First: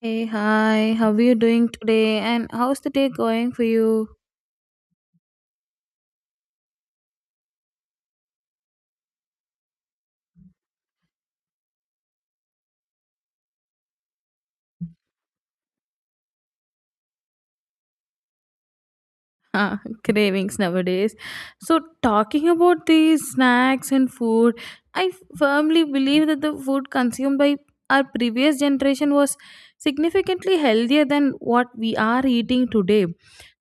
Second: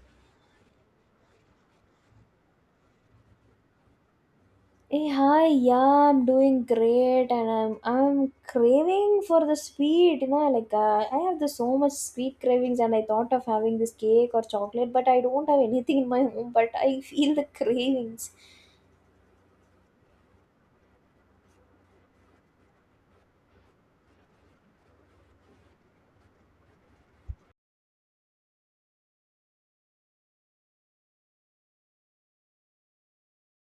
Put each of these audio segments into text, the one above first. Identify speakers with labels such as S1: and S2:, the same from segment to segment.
S1: Hey, hi, how are you doing today? And how's the day going for you?
S2: Hey, hi, yeah, I'm doing great and I'm craving for the sweet, like I have the so much sweet cravings and I thought of having this cake or chocolate, but I don't have anything in my home, but I feel the cravings.
S1: uh, Cravings nowadays. So, talking about these snacks and food, I firmly believe that the food consumed by our previous generation was significantly healthier than what we are eating today.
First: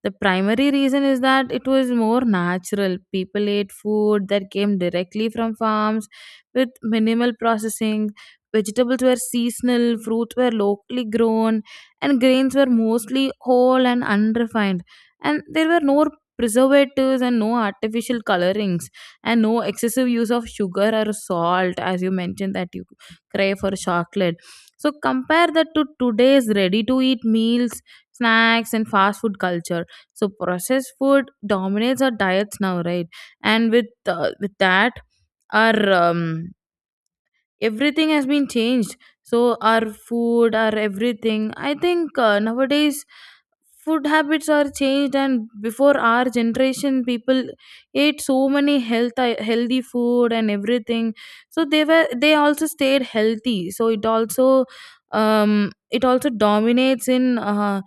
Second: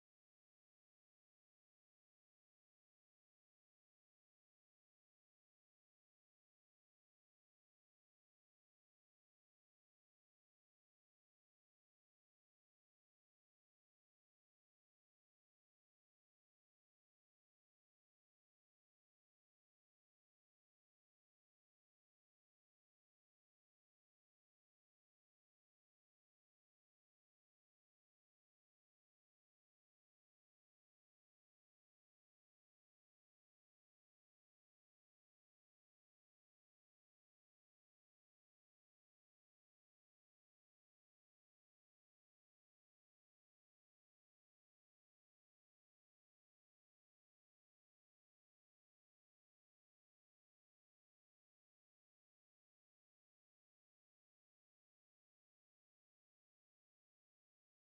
S1: The primary reason is that it was more natural. People ate food that came directly from farms with minimal processing. Vegetables were seasonal, fruits were locally grown, and grains were mostly whole and unrefined, and there were no preservatives and no artificial colorings and no excessive use of sugar or salt, as you mentioned that you crave for chocolate. So compare that to today's ready to eat meals, snacks, and fast food culture. So processed food dominates our diets now, right? And with that, our everything has been changed. So our food, our everything, I think nowadays food habits are changed. And before our generation, people ate so many healthy food and everything, so they also stayed healthy. So um it also dominates in uh,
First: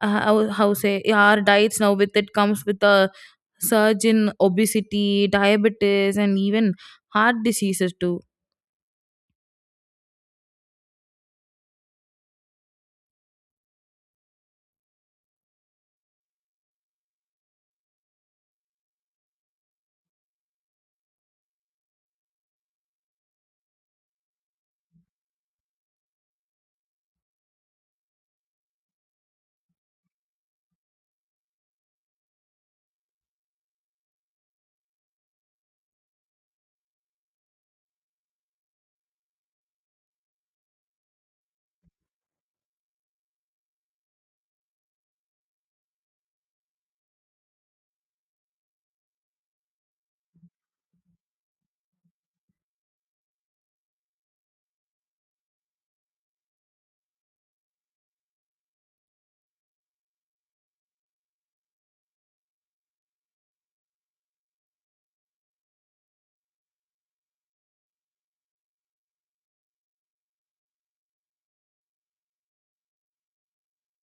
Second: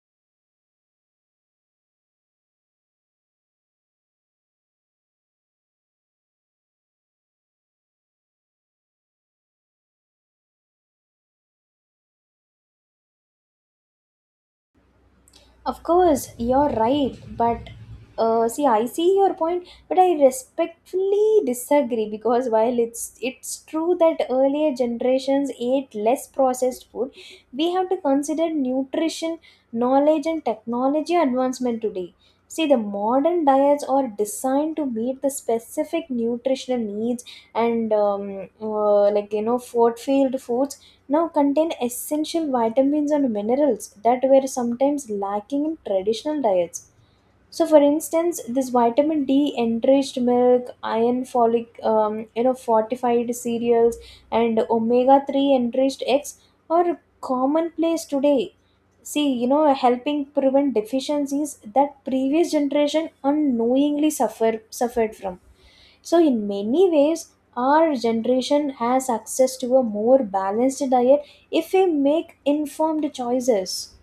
S1: uh, how, how say our diets now. With it comes with a surge in obesity, diabetes, and even heart diseases too.
S2: Of course, you're right, but see, I see your point, but I respectfully disagree because while it's true that earlier generations ate less processed food, we have to consider nutrition, knowledge, and technology advancement today. See, the modern diets are designed to meet the specific nutritional needs and like fortified foods now contain essential vitamins and minerals that were sometimes lacking in traditional diets. So, for instance, this vitamin D enriched milk, iron folic, fortified cereals, and omega 3 enriched eggs are commonplace today. See, helping prevent deficiencies that previous generation unknowingly suffered from. So, in many ways, our generation has access to a more balanced diet if we make informed choices.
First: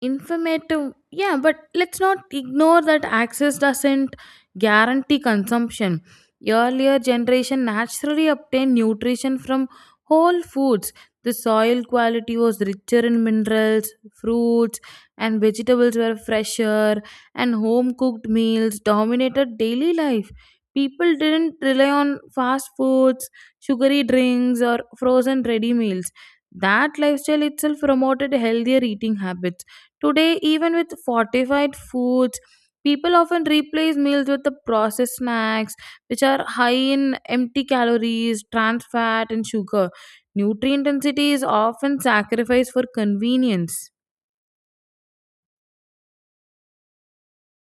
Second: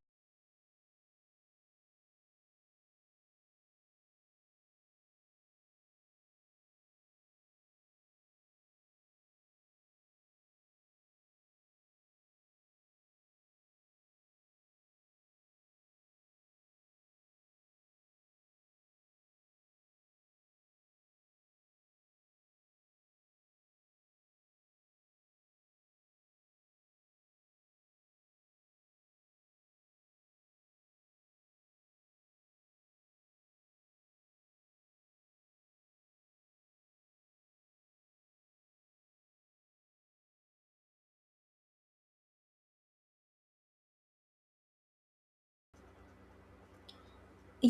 S1: Informative, yeah, but let's not ignore that access doesn't guarantee consumption. Earlier generation naturally obtained nutrition from whole foods. The soil quality was richer in minerals, fruits, and vegetables were fresher, and home cooked meals dominated daily life. People didn't rely on fast foods, sugary drinks, or frozen ready meals. That lifestyle itself promoted healthier eating habits. Today, even with fortified foods, people often replace meals with the processed snacks, which are high in empty calories, trans fat, and sugar. Nutrient intensity is often sacrificed for convenience.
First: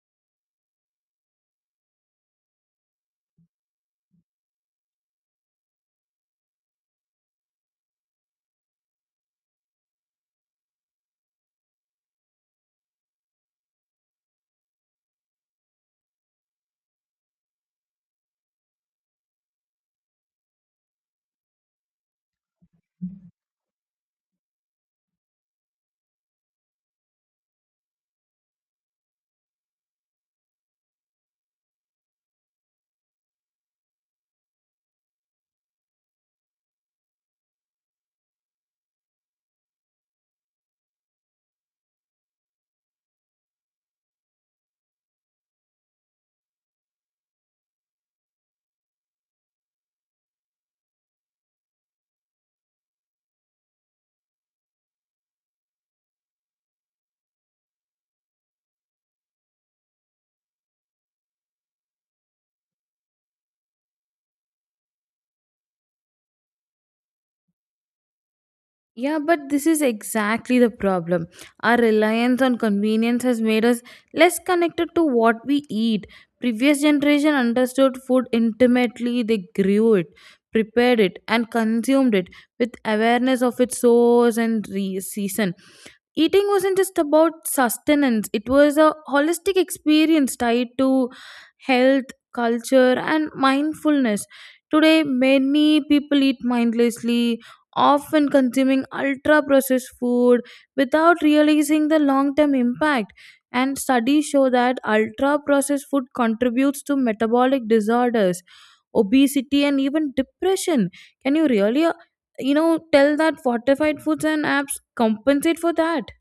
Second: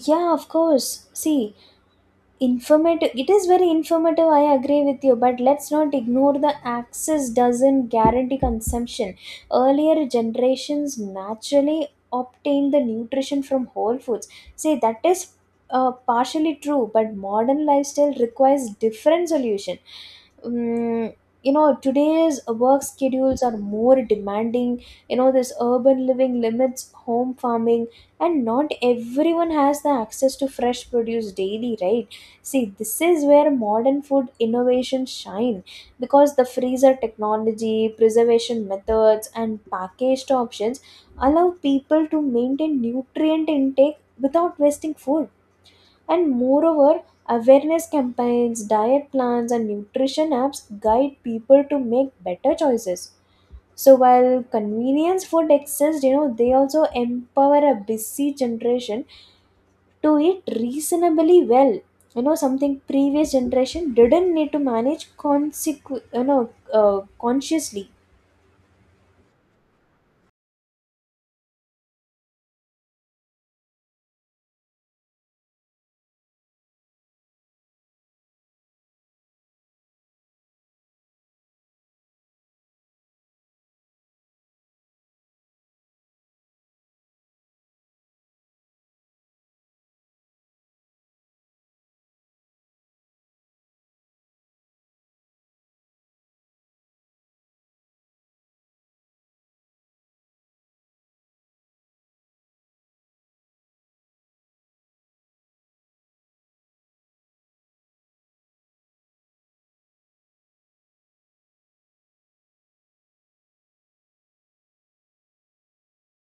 S2: Yeah, of course, see, informative, it is very informative, I agree with you, but let's not ignore the access doesn't guarantee consumption. Earlier generations naturally obtained the nutrition from whole foods. See, that is partially true, but modern lifestyle requires different solution. Mm, today's work schedules are more demanding. This urban living limits home farming and not everyone has the access to fresh produce daily, right? See, this is where modern food innovations shine because the freezer technology, preservation methods, and packaged options allow people to maintain nutrient intake without wasting food. And moreover, awareness campaigns, diet plans, and nutrition apps guide people to make better choices. So while convenience food exists, they also empower a busy generation to it reasonably well, something previous generation didn't need to manage uh, consciously.
S1: Yeah, but this is exactly the problem. Our reliance on convenience has made us less connected to what we eat. Previous generation understood food intimately. They grew it, prepared it, and consumed it with awareness of its source and season. Eating wasn't just about sustenance. It was a holistic experience tied to health, culture, and mindfulness. Today many people eat mindlessly, often consuming ultra processed food without realizing the long term impact. And studies show that ultra processed food contributes to metabolic disorders, obesity, and even depression. Can you really tell that fortified foods and apps compensate for that?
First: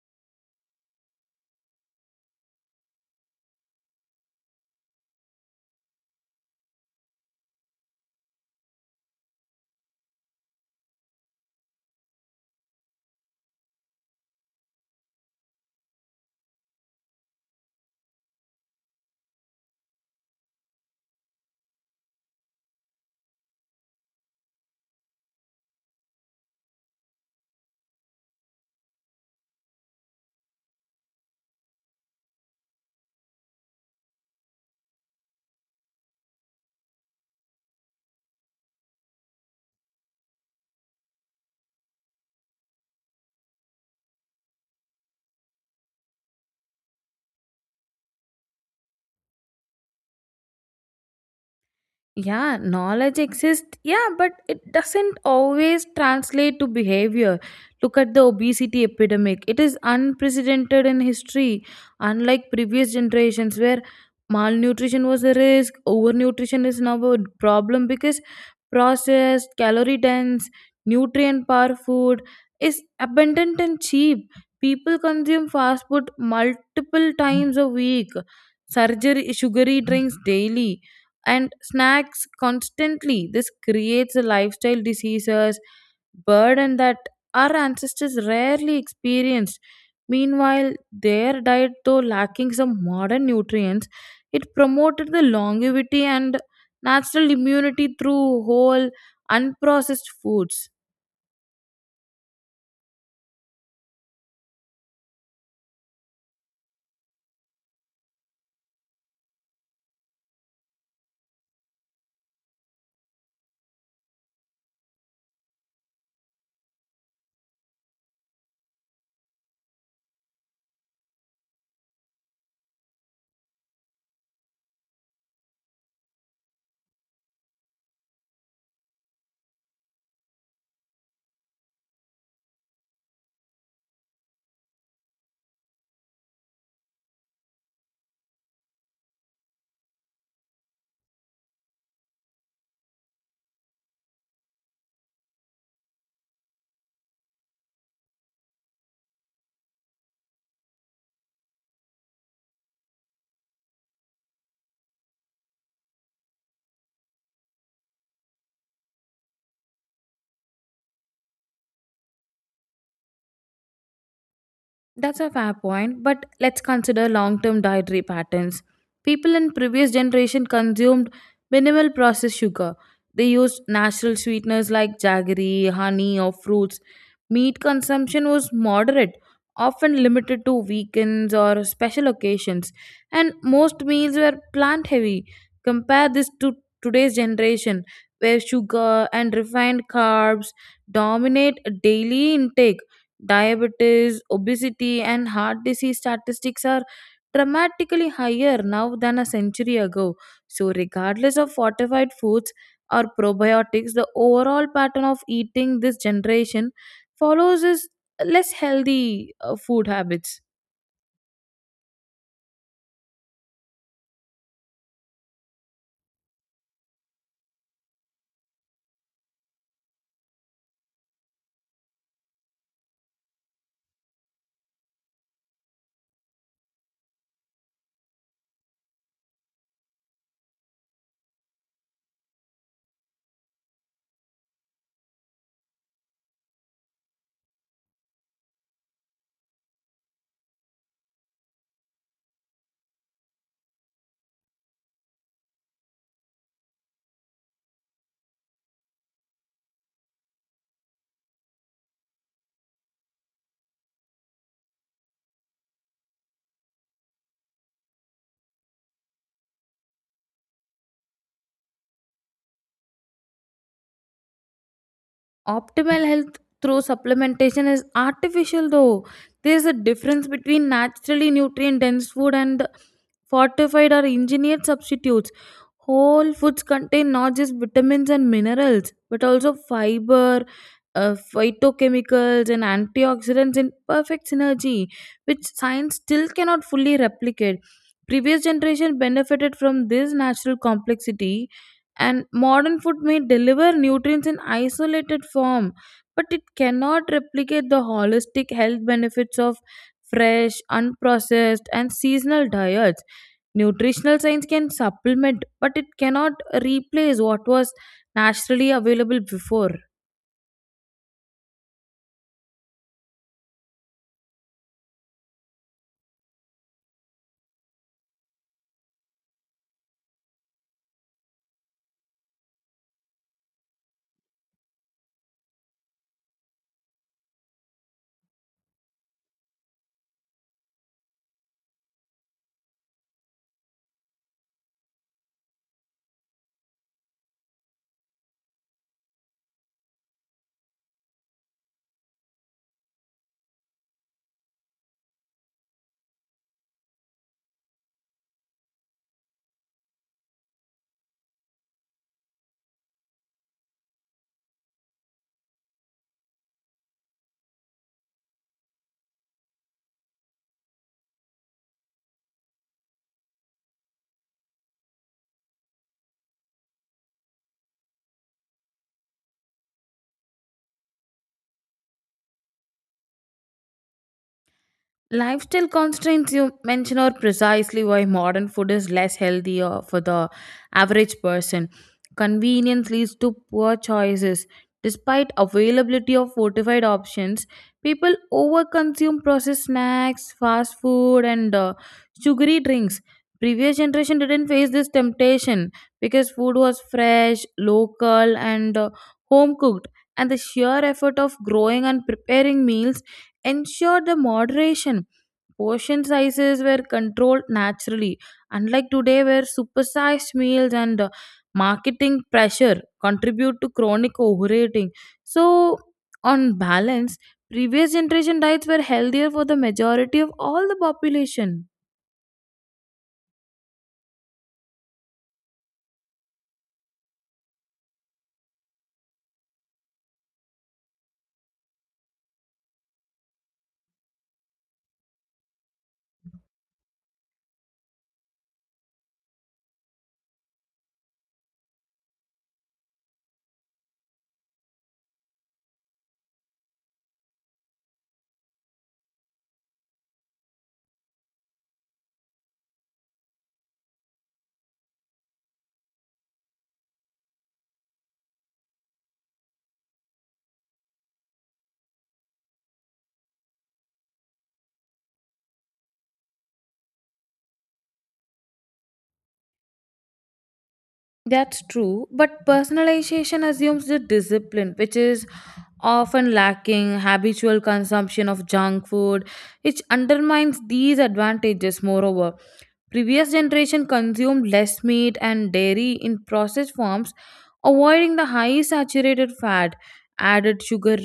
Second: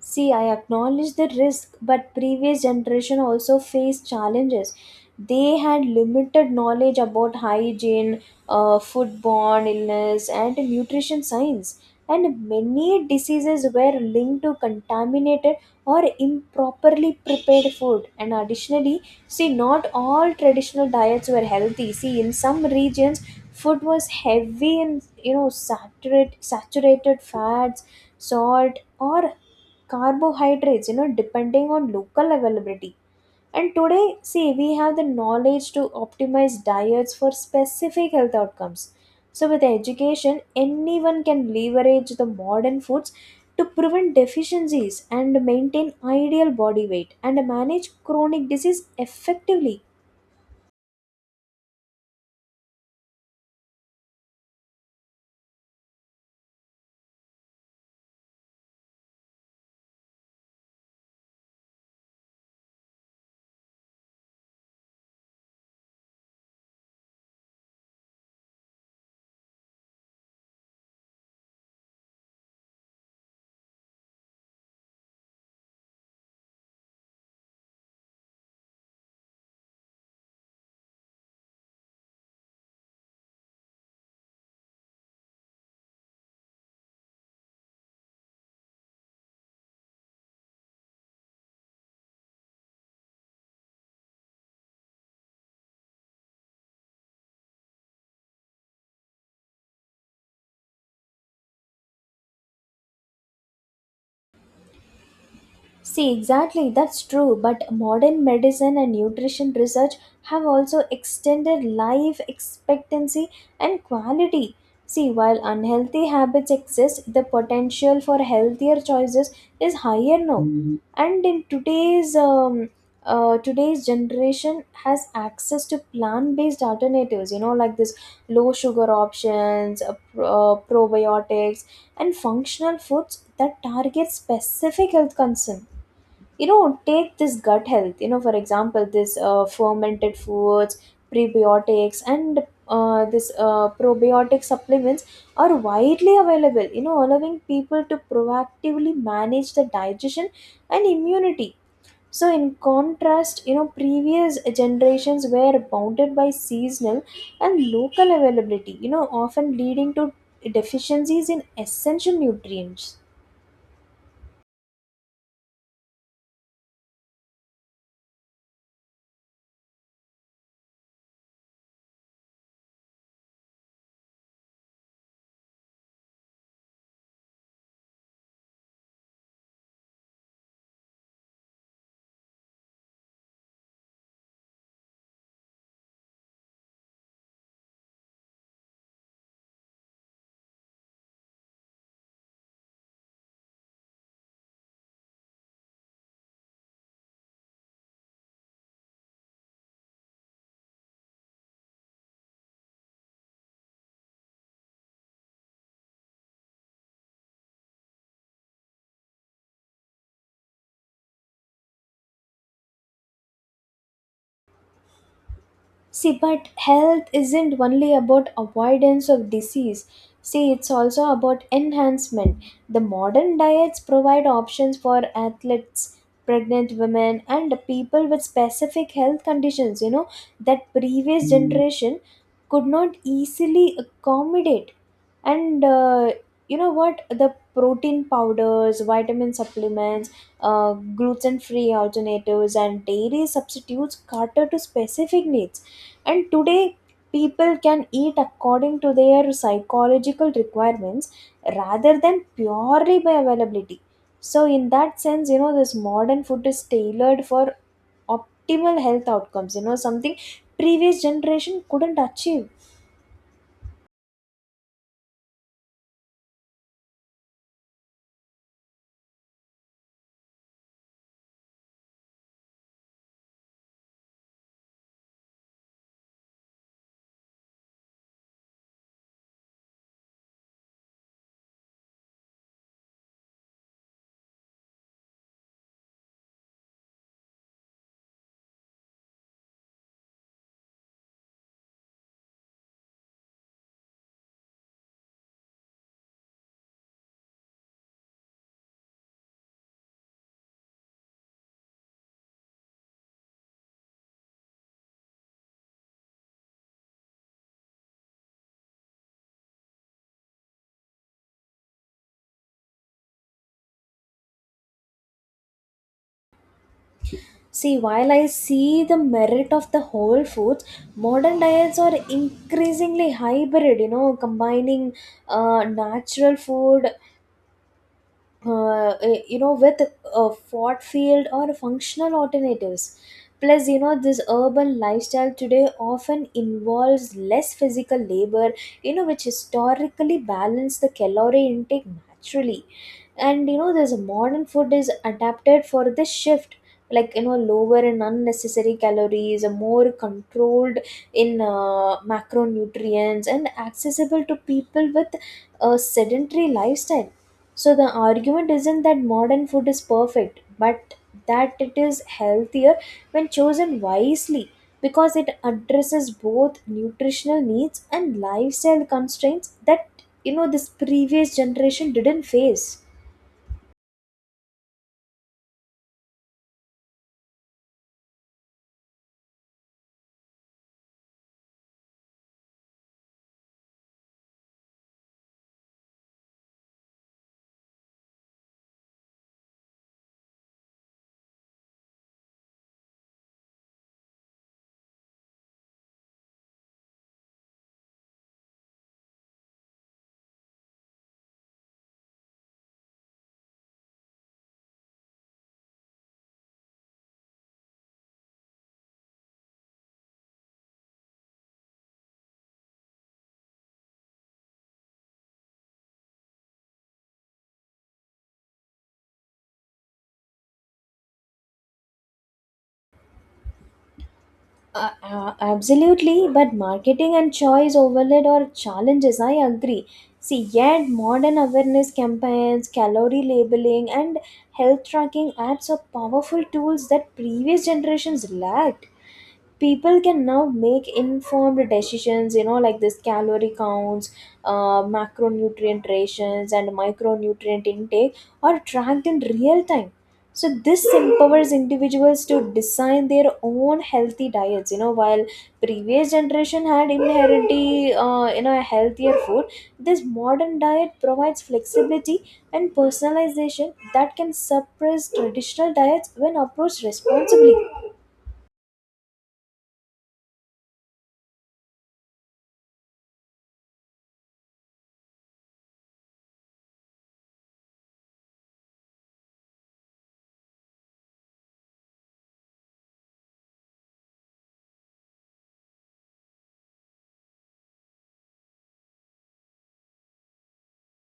S2: See, I acknowledge the risk, but previous generation also faced challenges. They had limited knowledge about hygiene, foodborne illness, and nutrition science, and many diseases were linked to contaminated or improperly prepared food. And additionally, see, not all traditional diets were healthy. See, in some regions, food was heavy in saturated fats, salt, or carbohydrates, depending on local availability. And today, see, we have the knowledge to optimize diets for specific health outcomes, so with education anyone can leverage the modern foods to prevent deficiencies and maintain ideal body weight and manage chronic disease effectively.
S1: Yeah, knowledge exists, yeah, but it doesn't always translate to behavior. Look at the obesity epidemic. It is unprecedented in history. Unlike previous generations where malnutrition was a risk, overnutrition is now a problem because processed, calorie dense, nutrient poor food is abundant and cheap. People consume fast food multiple times a week, surgery, sugary drinks daily, and snacks constantly. This creates a lifestyle diseases burden that our ancestors rarely experienced. Meanwhile, their diet, though lacking some modern nutrients, it promoted the longevity and natural immunity through whole unprocessed foods.
S2: See, exactly, that's true. But modern medicine and nutrition research have also extended life expectancy and quality. See, while unhealthy habits exist, the potential for healthier choices is higher now. Mhm. And in today's generation has access to plant-based alternatives. Like this low sugar options, probiotics, and functional foods that target specific health concerns. Take this gut health, for example this fermented foods, prebiotics and this probiotic supplements are widely available, allowing people to proactively manage the digestion and immunity. So in contrast, previous generations were bounded by seasonal and local availability, often leading to deficiencies in essential nutrients.
S1: That's a fair point, but let's consider long-term dietary patterns. People in previous generation consumed minimal processed sugar. They used natural sweeteners like jaggery, honey, or fruits. Meat consumption was moderate, often limited to weekends or special occasions, and most meals were plant heavy. Compare this to today's generation where sugar and refined carbs dominate daily intake. Diabetes, obesity, and heart disease statistics are dramatically higher now than a century ago. So, regardless of fortified foods or probiotics, the overall pattern of eating this generation follows is less healthy food habits.
S2: See, but health isn't only about avoidance of disease. See, it's also about enhancement. The modern diets provide options for athletes, pregnant women, and people with specific health conditions, that previous generation could not easily accommodate. And you know what? The protein powders, vitamin supplements, gluten free alternatives, and dairy substitutes cater to specific needs and today, people can eat according to their psychological requirements rather than purely by availability. So, in that sense, this modern food is tailored for optimal health outcomes, something previous generation couldn't achieve.
S1: Optimal health through supplementation is artificial, though. There is a difference between naturally nutrient dense food and fortified or engineered substitutes. Whole foods contain not just vitamins and minerals but also fiber, phytochemicals, and antioxidants in perfect synergy, which science still cannot fully replicate. Previous generation benefited from this natural complexity, and modern food may deliver nutrients in isolated form but it cannot replicate the holistic health benefits of fresh unprocessed and seasonal diets. Nutritional science can supplement, but it cannot replace what was naturally available before.
S2: See, while I see the merit of the whole foods, modern diets are increasingly hybrid, combining natural food with a fort field or functional alternatives. Plus this urban lifestyle today often involves less physical labor, which historically balance the calorie intake naturally. And this modern food is adapted for this shift, like lower and unnecessary calories, a more controlled in macronutrients and accessible to people with a sedentary lifestyle. So the argument isn't that modern food is perfect, but that it is healthier when chosen wisely because it addresses both nutritional needs and lifestyle constraints that this previous generation didn't face.
S1: Lifestyle constraints you mention are precisely why modern food is less healthy for the average person. Convenience leads to poor choices. Despite availability of fortified options, people overconsume processed snacks, fast food, and sugary drinks. Previous generation didn't face this temptation because food was fresh, local, and home cooked, and the sheer effort of growing and preparing meals ensured the moderation. Portion sizes were controlled naturally, unlike today, where supersized meals and marketing pressure contribute to chronic overeating. So, on balance, previous generation diets were healthier for the majority of all the population.
S2: Absolutely, but marketing and choice overload are challenges, I agree. See, yet modern awareness campaigns, calorie labeling, and health tracking apps are powerful tools that previous generations lacked. People can now make informed decisions, like this calorie counts, macronutrient rations, and micronutrient intake are tracked in real time. So this empowers individuals to design their own healthy diets, while previous generation had inherently a healthier food, this modern diet provides flexibility and personalization that can suppress traditional diets when approached responsibly.
S1: That's true, but personalization assumes the discipline, which is often lacking habitual consumption of junk food, which undermines these advantages, moreover. Previous generation consumed less meat and dairy in processed forms, avoiding the high saturated fat, added sugar,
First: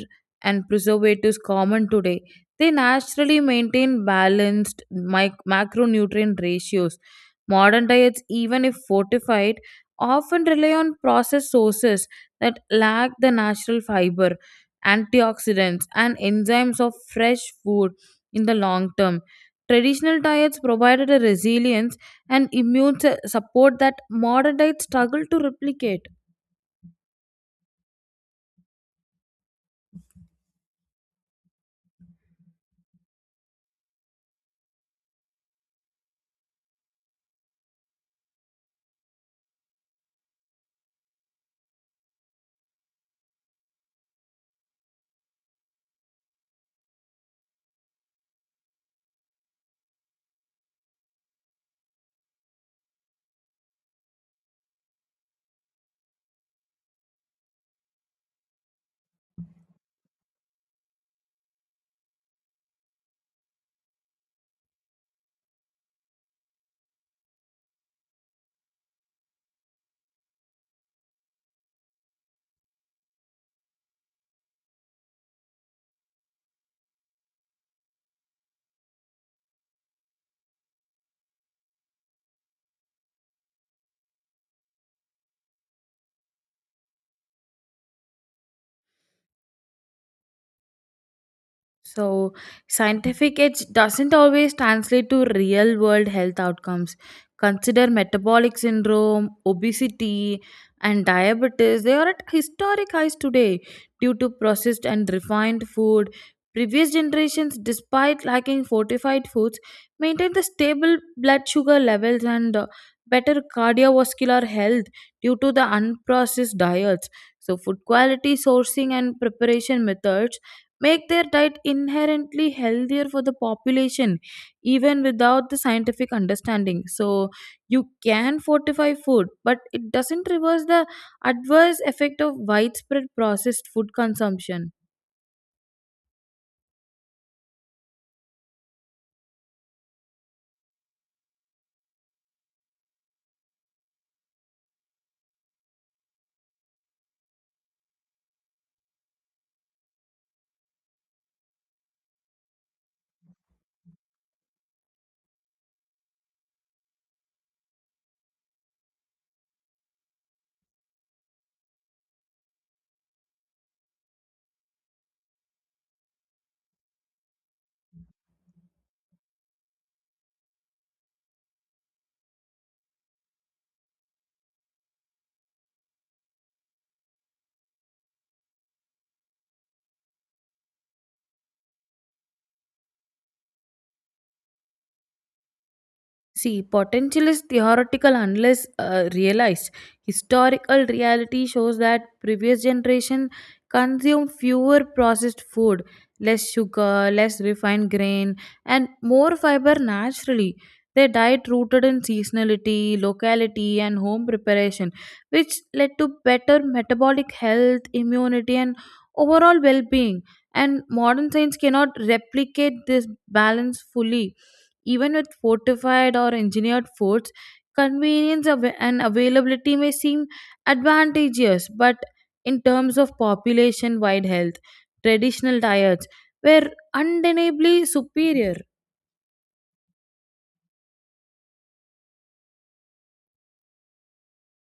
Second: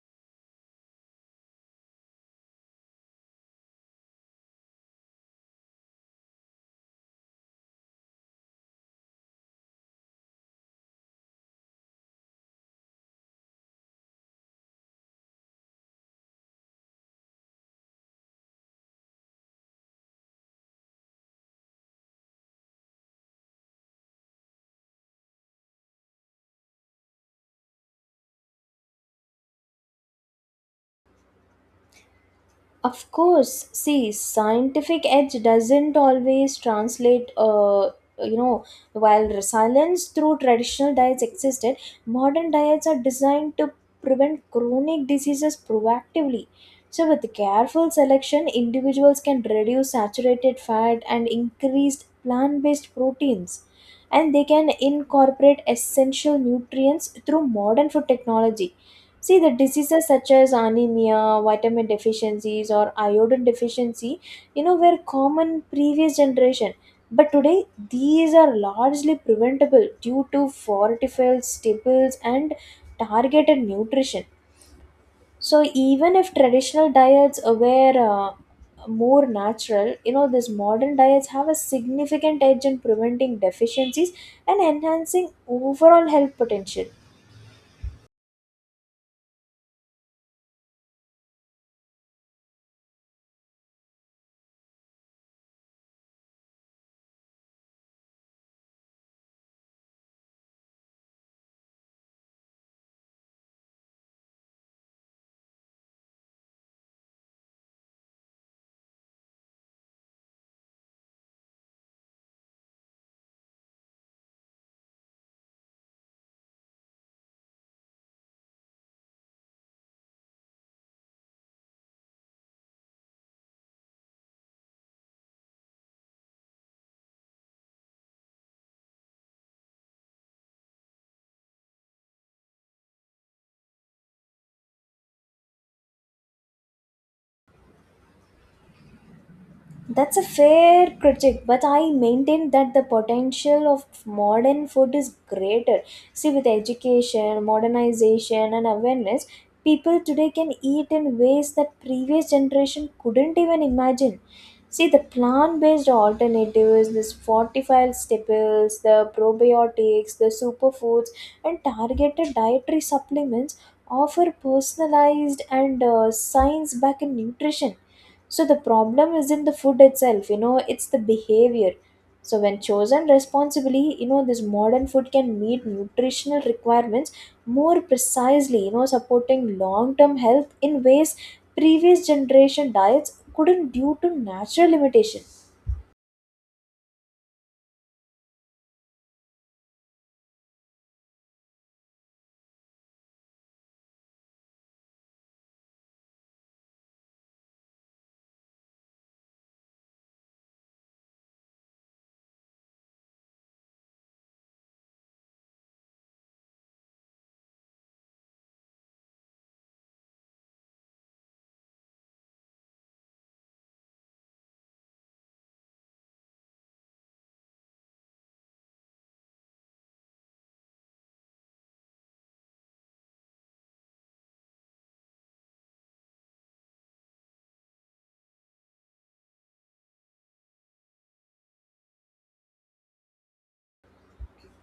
S1: and preservatives common today. They naturally maintain balanced macronutrient ratios. Modern diets, even if fortified, often rely on processed sources that lack the natural fiber, antioxidants, and enzymes of fresh food in the long term. Traditional diets provided a resilience and immune support that modern diets struggle to replicate.
S2: Of course, see, scientific edge doesn't always translate, you know, while resilience through traditional diets existed, modern diets are designed to prevent chronic diseases proactively. So, with careful selection, individuals can reduce saturated fat and increased plant based proteins. And they can incorporate essential nutrients through modern food technology. See, the diseases such as anemia, vitamin deficiencies, or iodine deficiency, were common previous generation. But today, these are largely preventable due to fortified staples and targeted nutrition. So, even if traditional diets were more natural, these modern diets have a significant edge in preventing deficiencies and enhancing overall health potential.
S1: So, scientific edge doesn't always translate to real world health outcomes. Consider metabolic syndrome, obesity, and diabetes. They are at historic highs today due to processed and refined food. Previous generations, despite lacking fortified foods, maintained the stable blood sugar levels and better cardiovascular health due to the unprocessed diets. So, food quality, sourcing, and preparation methods make their diet inherently healthier for the population even without the scientific understanding. So you can fortify food, but it doesn't reverse the adverse effect of widespread processed food consumption.
S2: That's a fair critique, but I maintain that the potential of modern food is greater. See, with education, modernization, and awareness, people today can eat in ways that previous generation couldn't even imagine. See, the plant-based alternatives, this fortified staples, the probiotics, the superfoods, and targeted dietary supplements offer personalized and science-backed nutrition. So the problem isn't the food itself, it's the behavior. So when chosen responsibly, this modern food can meet nutritional requirements more precisely, supporting long-term health in ways previous generation diets couldn't due to natural limitation.
S1: See, potential is theoretical unless realized. Historical reality shows that previous generation consumed fewer processed food, less sugar, less refined grain, and more fiber naturally. Their diet rooted in seasonality, locality, and home preparation, which led to better metabolic health, immunity, and overall well-being. And modern science cannot replicate this balance fully even with fortified or engineered forts. Convenience and availability may seem advantageous, but in terms of population wide health, traditional diets were undeniably superior.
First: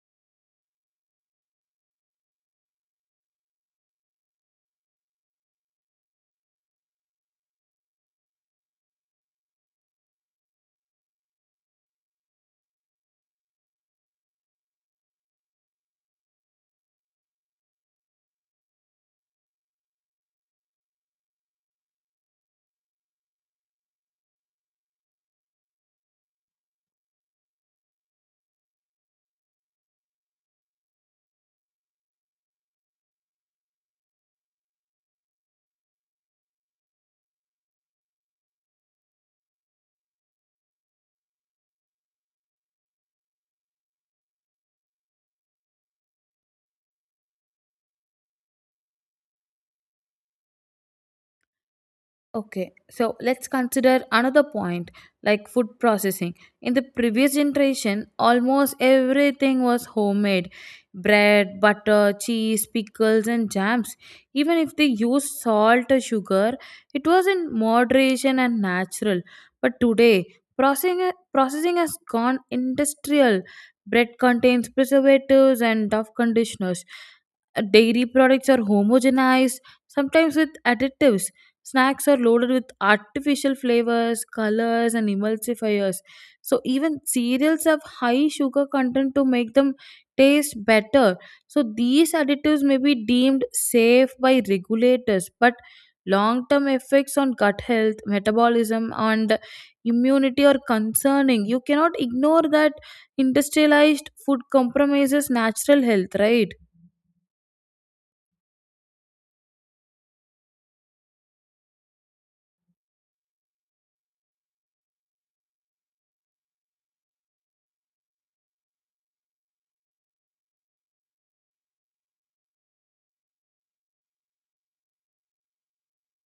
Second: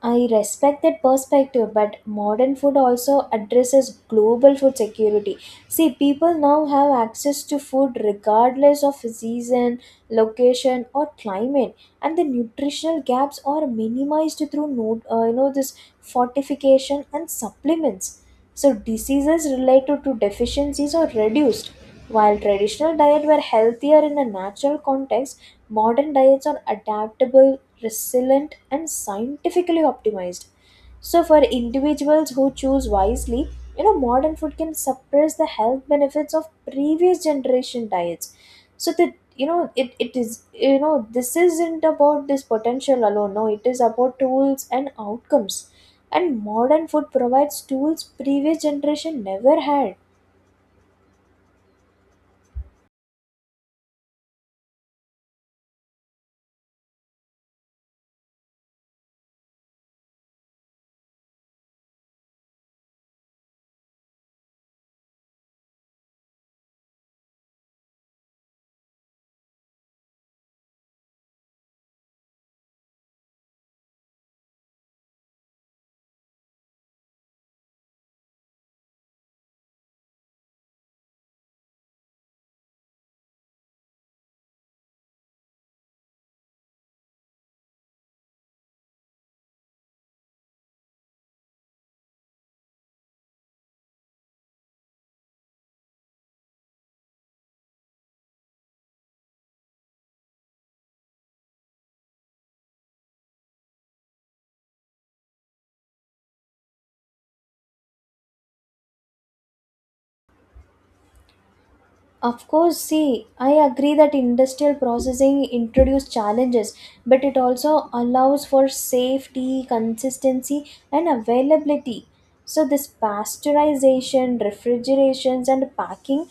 S2: I respect that perspective, but modern food also addresses global food security. See, people now have access to food regardless of season, location, or climate, and the nutritional gaps are minimized through no, this fortification and supplements. So diseases related to deficiencies are reduced. While traditional diets were healthier in a natural context, modern diets are adaptable, resilient, and scientifically optimized. So, for individuals who choose wisely, modern food can suppress the health benefits of previous generation diets. So that it is, this isn't about this potential alone. No, it is about tools and outcomes. And modern food provides tools previous generation never had.
S1: Okay, so let's consider another point like food processing. In the previous generation, almost everything was homemade bread, butter, cheese, pickles, and jams. Even if they used salt or sugar, it was in moderation and natural. But today, processing has gone industrial. Bread contains preservatives and tough conditioners. Dairy products are homogenized, sometimes with additives. Snacks are loaded with artificial flavors, colors, and emulsifiers. So even cereals have high sugar content to make them taste better. So these additives may be deemed safe by regulators, but long-term effects on gut health, metabolism, and immunity are concerning. You cannot ignore that industrialized food compromises natural health, right?
S2: Of course, see, I agree that industrial processing introduces challenges, but it also allows for safety, consistency, and availability. So, this pasteurization, refrigerations, and packing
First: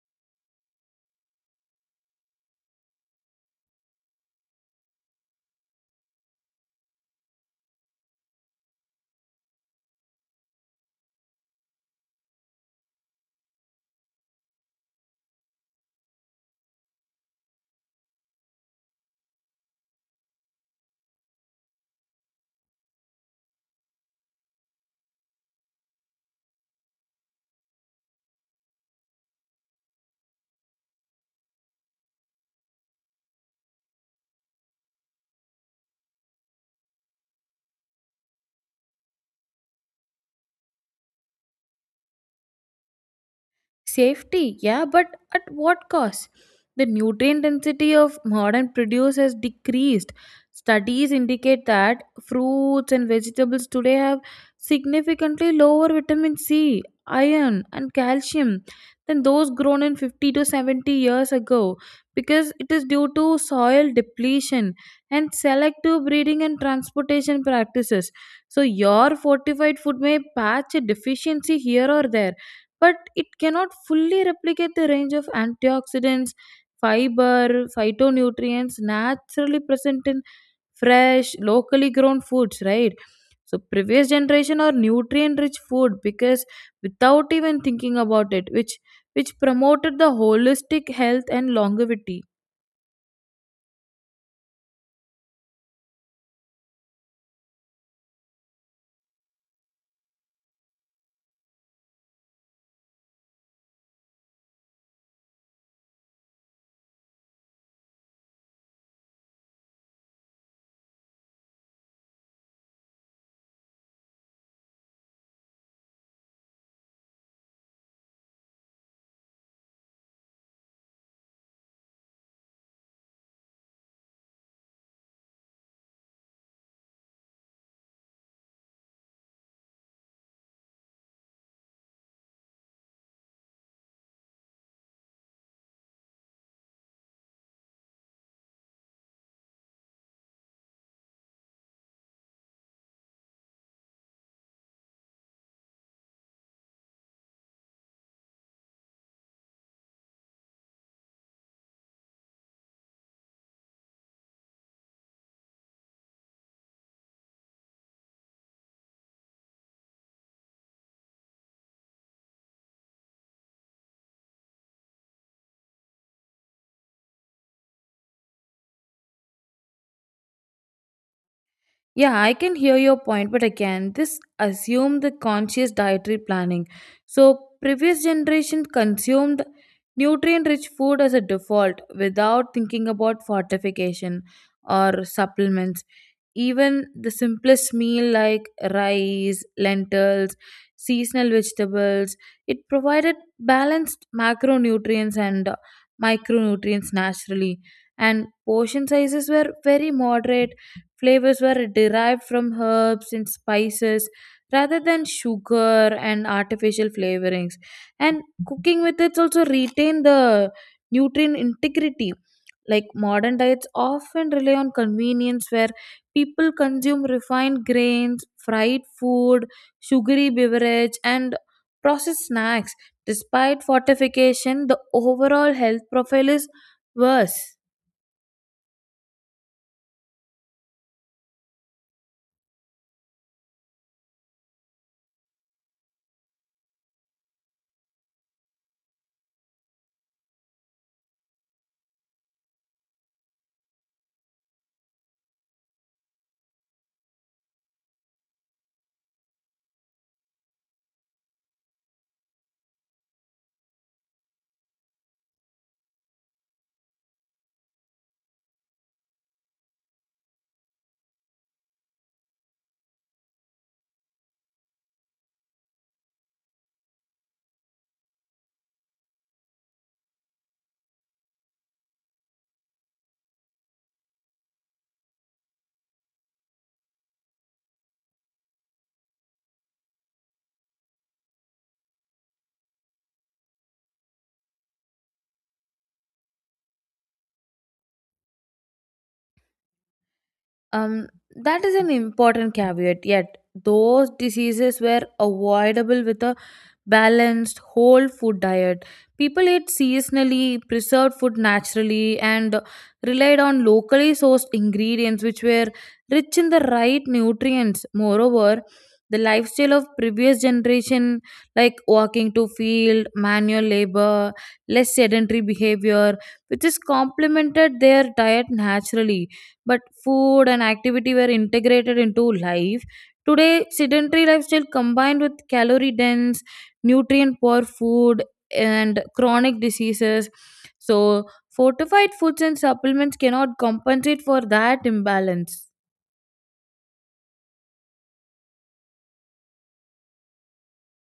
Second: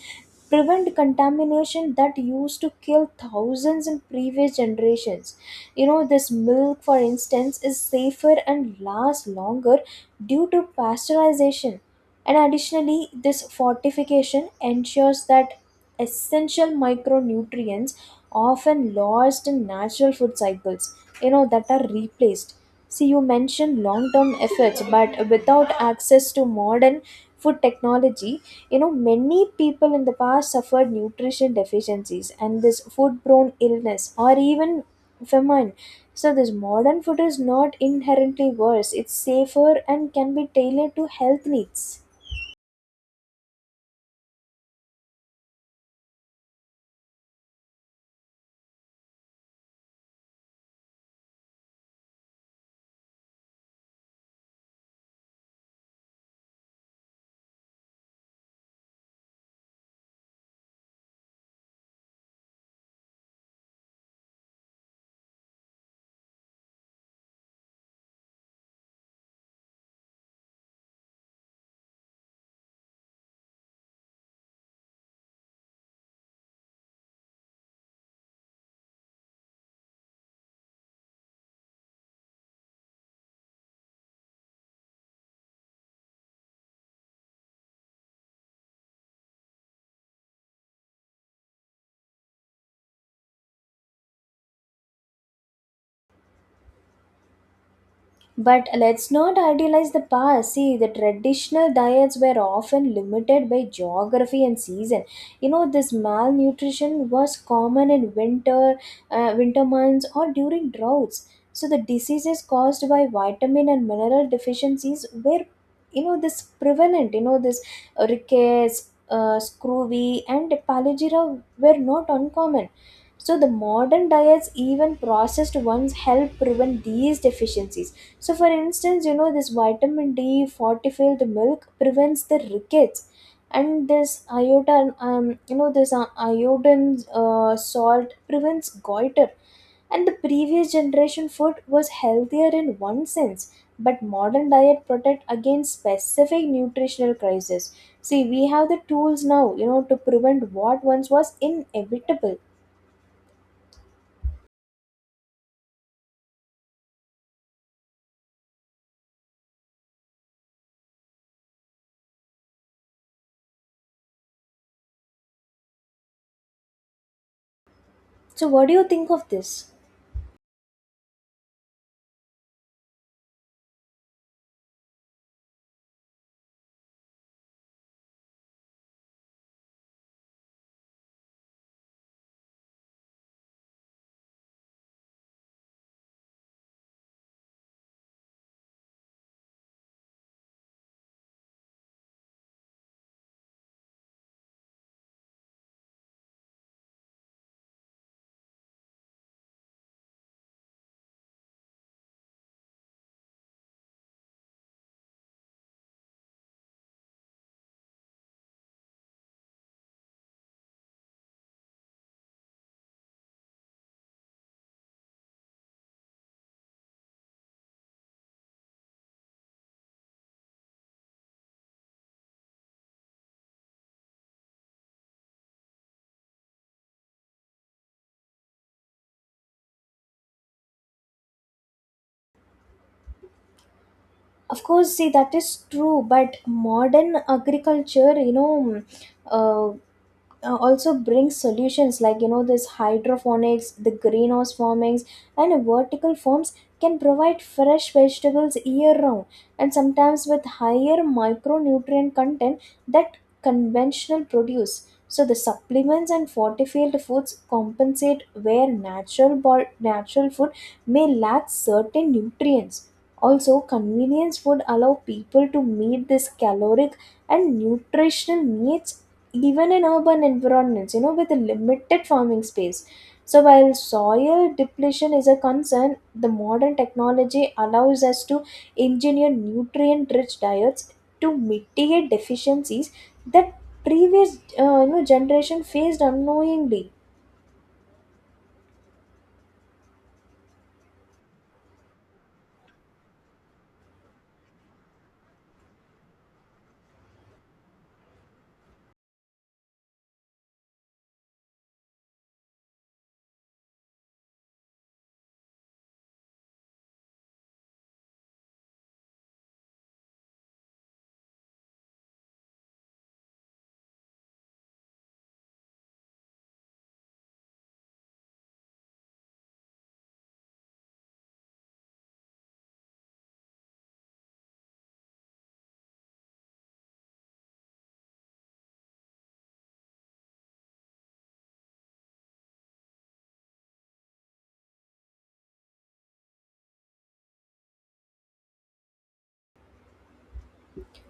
S2: prevent contamination that used to kill thousands in previous generations. This milk, for instance, is safer and lasts longer due to pasteurization. And additionally, this fortification ensures that essential micronutrients, often lost in natural food cycles, that are replaced. See, you mentioned long term efforts, but without access to modern food technology, many people in the past suffered nutrition deficiencies and this food borne illness or even famine. So this modern food is not inherently worse. It's safer and can be tailored to health needs.
S1: Safety, yeah, but at what cost? The nutrient density of modern produce has decreased. Studies indicate that fruits and vegetables today have significantly lower vitamin C, iron, and calcium than those grown in 50 to 70 years ago because it is due to soil depletion and selective breeding and transportation practices. So, your fortified food may patch a deficiency here or there, but it cannot fully replicate the range of antioxidants, fiber, phytonutrients naturally present in fresh, locally grown foods, right? So previous generation or nutrient rich food because without even thinking about it, which promoted the holistic health and longevity.
S2: But let's not idealize the past. See, the traditional diets were often limited by geography and season. This malnutrition was common in winter months, or during droughts. So the diseases caused by vitamin and mineral deficiencies were, this prevalent. This rickets, scurvy, and palagira were not uncommon. So the modern diets, even processed ones, help prevent these deficiencies. So, for instance, this vitamin D fortified milk prevents the rickets, and this iodine salt prevents goiter. And the previous generation food was healthier in one sense, but modern diet protect against specific nutritional crisis. See, we have the tools now, to prevent what once was inevitable. So, what do you think of this?
S1: Yeah, I can hear your point, but again, this assume the conscious dietary planning. So previous generation consumed nutrient-rich food as a default without thinking about fortification or supplements. Even the simplest meal like rice, lentils, seasonal vegetables, it provided balanced macronutrients and micronutrients naturally. And portion sizes were very moderate. Flavors were derived from herbs and spices rather than sugar and artificial flavorings. And cooking methods also retain the nutrient integrity. Like modern diets often rely on convenience where people consume refined grains, fried food, sugary beverage, and processed snacks. Despite fortification, the overall health profile is worse.
S2: Of course, see, that is true, but modern agriculture, uh, also brings solutions like this hydroponics, the greenhouse farmings and vertical farms can provide fresh vegetables year round and sometimes with higher micronutrient content that conventional produce. So the supplements and fortified foods compensate where natural food may lack certain nutrients. Also, convenience would allow people to meet this caloric and nutritional needs even in urban environments, with a limited farming space. So, while soil depletion is a concern, the modern technology allows us to engineer nutrient rich diets to mitigate deficiencies that previous generation faced unknowingly.
S1: Um, that is an important caveat. Yet those diseases were avoidable with a balanced whole food diet. People ate seasonally, preserved food naturally, and relied on locally sourced ingredients which were rich in the right nutrients. Moreover, the lifestyle of previous generation like walking to field manual labor, less sedentary behavior, which is complemented their diet naturally, but food and activity were integrated into life. Today sedentary lifestyle combined with calorie dense nutrient poor food and chronic diseases, so fortified foods and supplements cannot compensate for that imbalance.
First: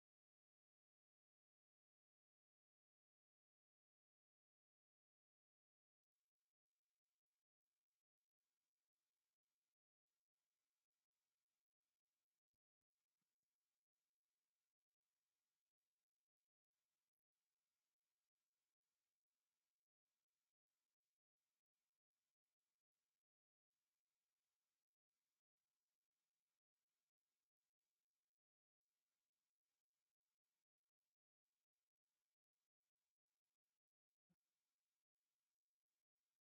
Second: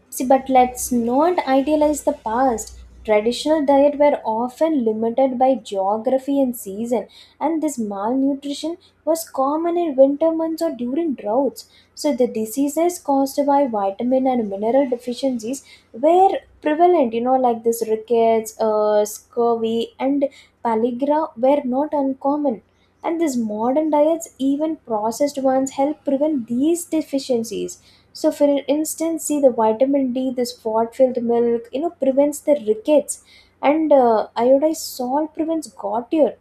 S2: See, but let's not idealize the past. Traditional diet were often limited by geography and season, and this malnutrition was common in winter months or during droughts. So, the diseases caused by vitamin and mineral deficiencies were prevalent, like this rickets, scurvy, and pellagra were not uncommon. And these modern diets, even processed ones, help prevent these deficiencies. So, for instance, see the vitamin D, this fat filled milk, prevents the rickets, and iodized salt prevents goiter.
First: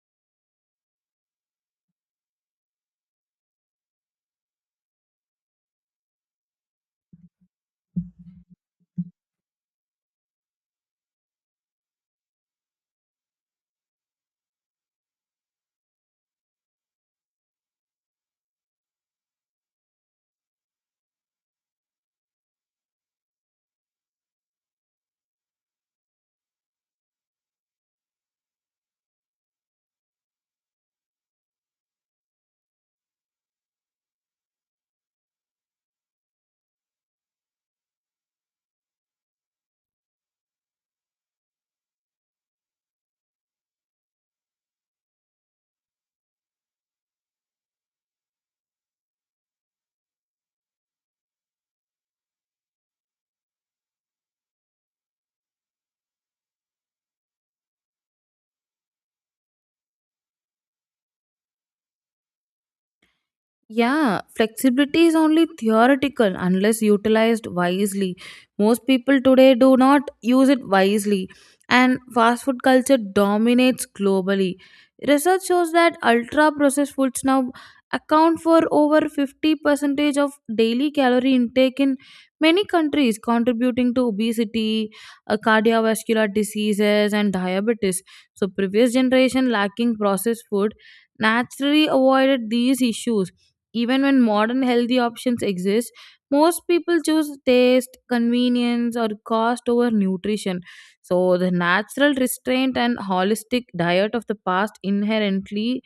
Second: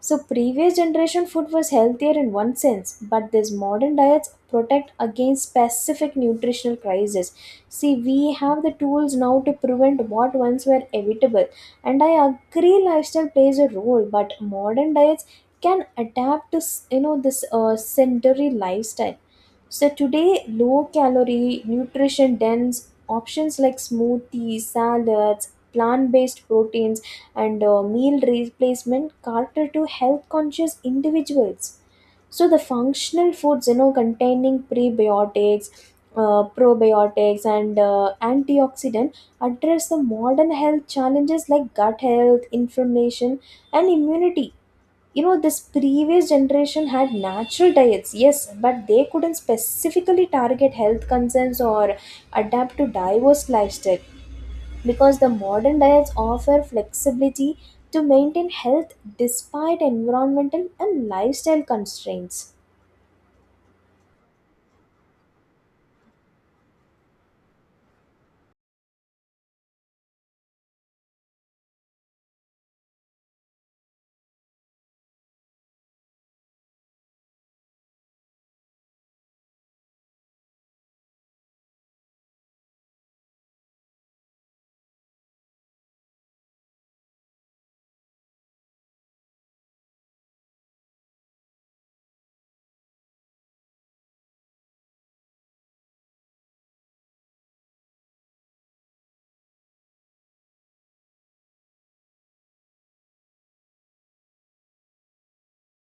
S2: So previous generation food was healthier in one sense, but these modern diets protect against specific nutritional crises. See, we have the tools now to prevent what once were evitable. And I agree lifestyle plays a role, but modern diets can adapt to this sedentary lifestyle. So today, low calorie, nutrition dense options like smoothies, salads, plant based proteins and meal replacement cater to health conscious individuals. So the functional foods containing prebiotics, probiotics and antioxidant address the modern health challenges like gut health, inflammation and immunity. This previous generation had natural diets, yes, but they couldn't specifically target health concerns or adapt to diverse lifestyle because the modern diets offer flexibility to maintain health despite environmental and lifestyle constraints.
S1: Yeah, flexibility is only theoretical unless utilized wisely. Most people today do not use it wisely, and fast food culture dominates globally. Research shows that ultra processed foods now account for over 50 percentage of daily calorie intake in many countries, contributing to obesity, cardiovascular diseases, and diabetes. So, previous generation lacking processed food naturally avoided these issues. Even when modern healthy options exist, most people choose taste, convenience, or cost over nutrition. So, the natural restraint and holistic diet of the past inherently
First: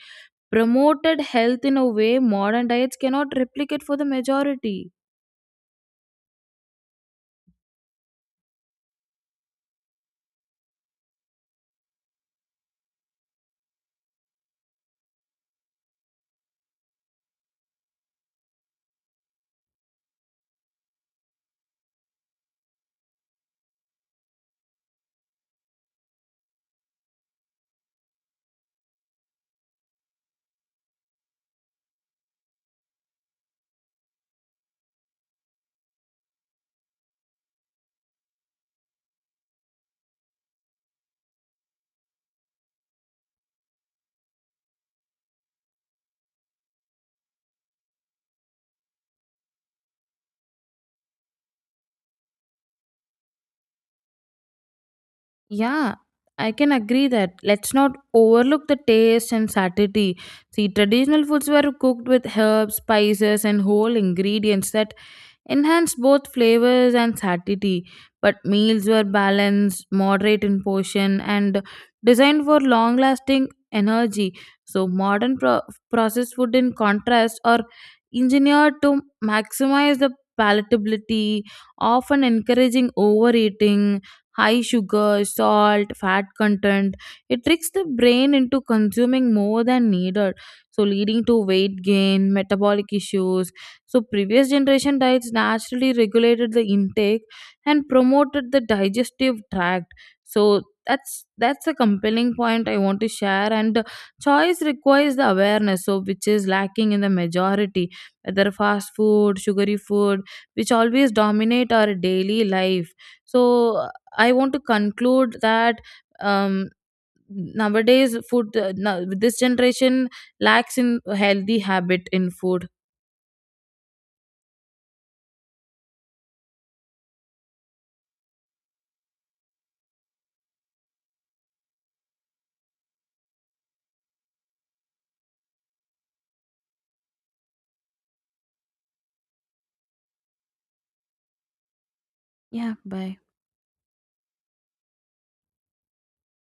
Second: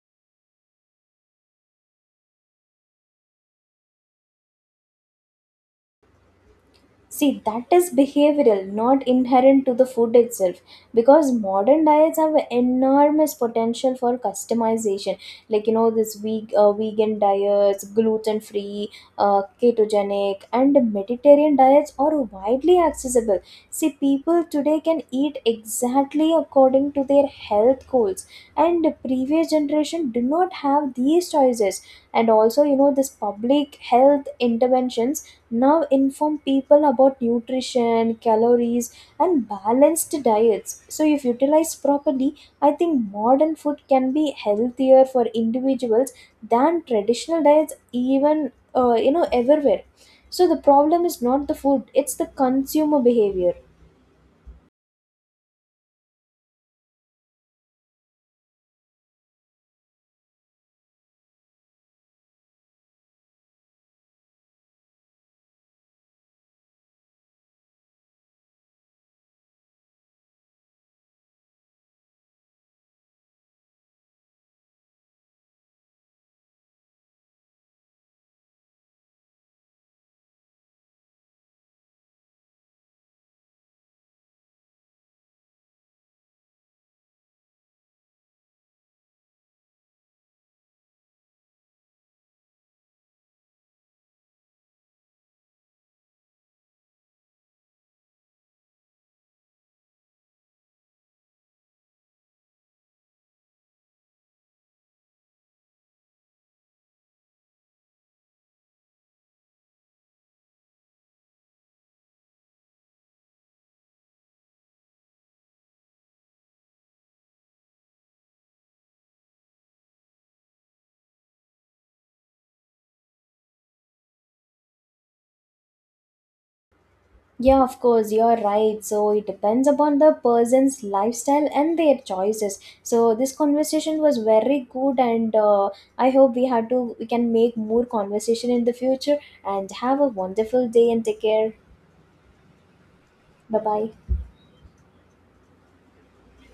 S1: promoted health in a way modern diets cannot replicate for the majority.
S2: See, that is behavioral, not inherent to the food itself. Because modern diets have enormous potential for customization. Like, this vegan diets, gluten free, ketogenic, and Mediterranean diets are widely accessible. See, people today can eat exactly according to their health goals, and the previous generation did not have these choices. And also, this public health interventions now inform people about nutrition, calories and balanced diets, so if utilized properly I think modern food can be healthier for individuals than traditional diets even everywhere. So the problem is not the food, it's the consumer behavior.
S1: Yeah, I can agree that. Let's not overlook the taste and satiety. See, traditional foods were cooked with herbs, spices, and whole ingredients that enhanced both flavors and satisty. But meals were balanced, moderate in portion, and designed for long lasting energy. So, modern processed food, in contrast, are engineered to maximize the palatability, often encouraging overeating. High sugar, salt, fat content. It tricks the brain into consuming more than needed, so leading to weight gain, metabolic issues. So previous generation diets naturally regulated the intake and promoted the digestive tract. So that's a compelling point I want to share, and choice requires the awareness, so which is lacking in the majority, whether fast food, sugary food, which always dominate our daily life. So I want to conclude that um, nowadays food now, this generation lacks in healthy habit in food.
S2: Yeah, of course, you're right. So it depends upon the person's lifestyle and their choices. So this conversation was very good, and I hope we had to we can make more conversation in the future. And have a wonderful day and take care.
S1: Yeah, bye.
S2: Bye bye.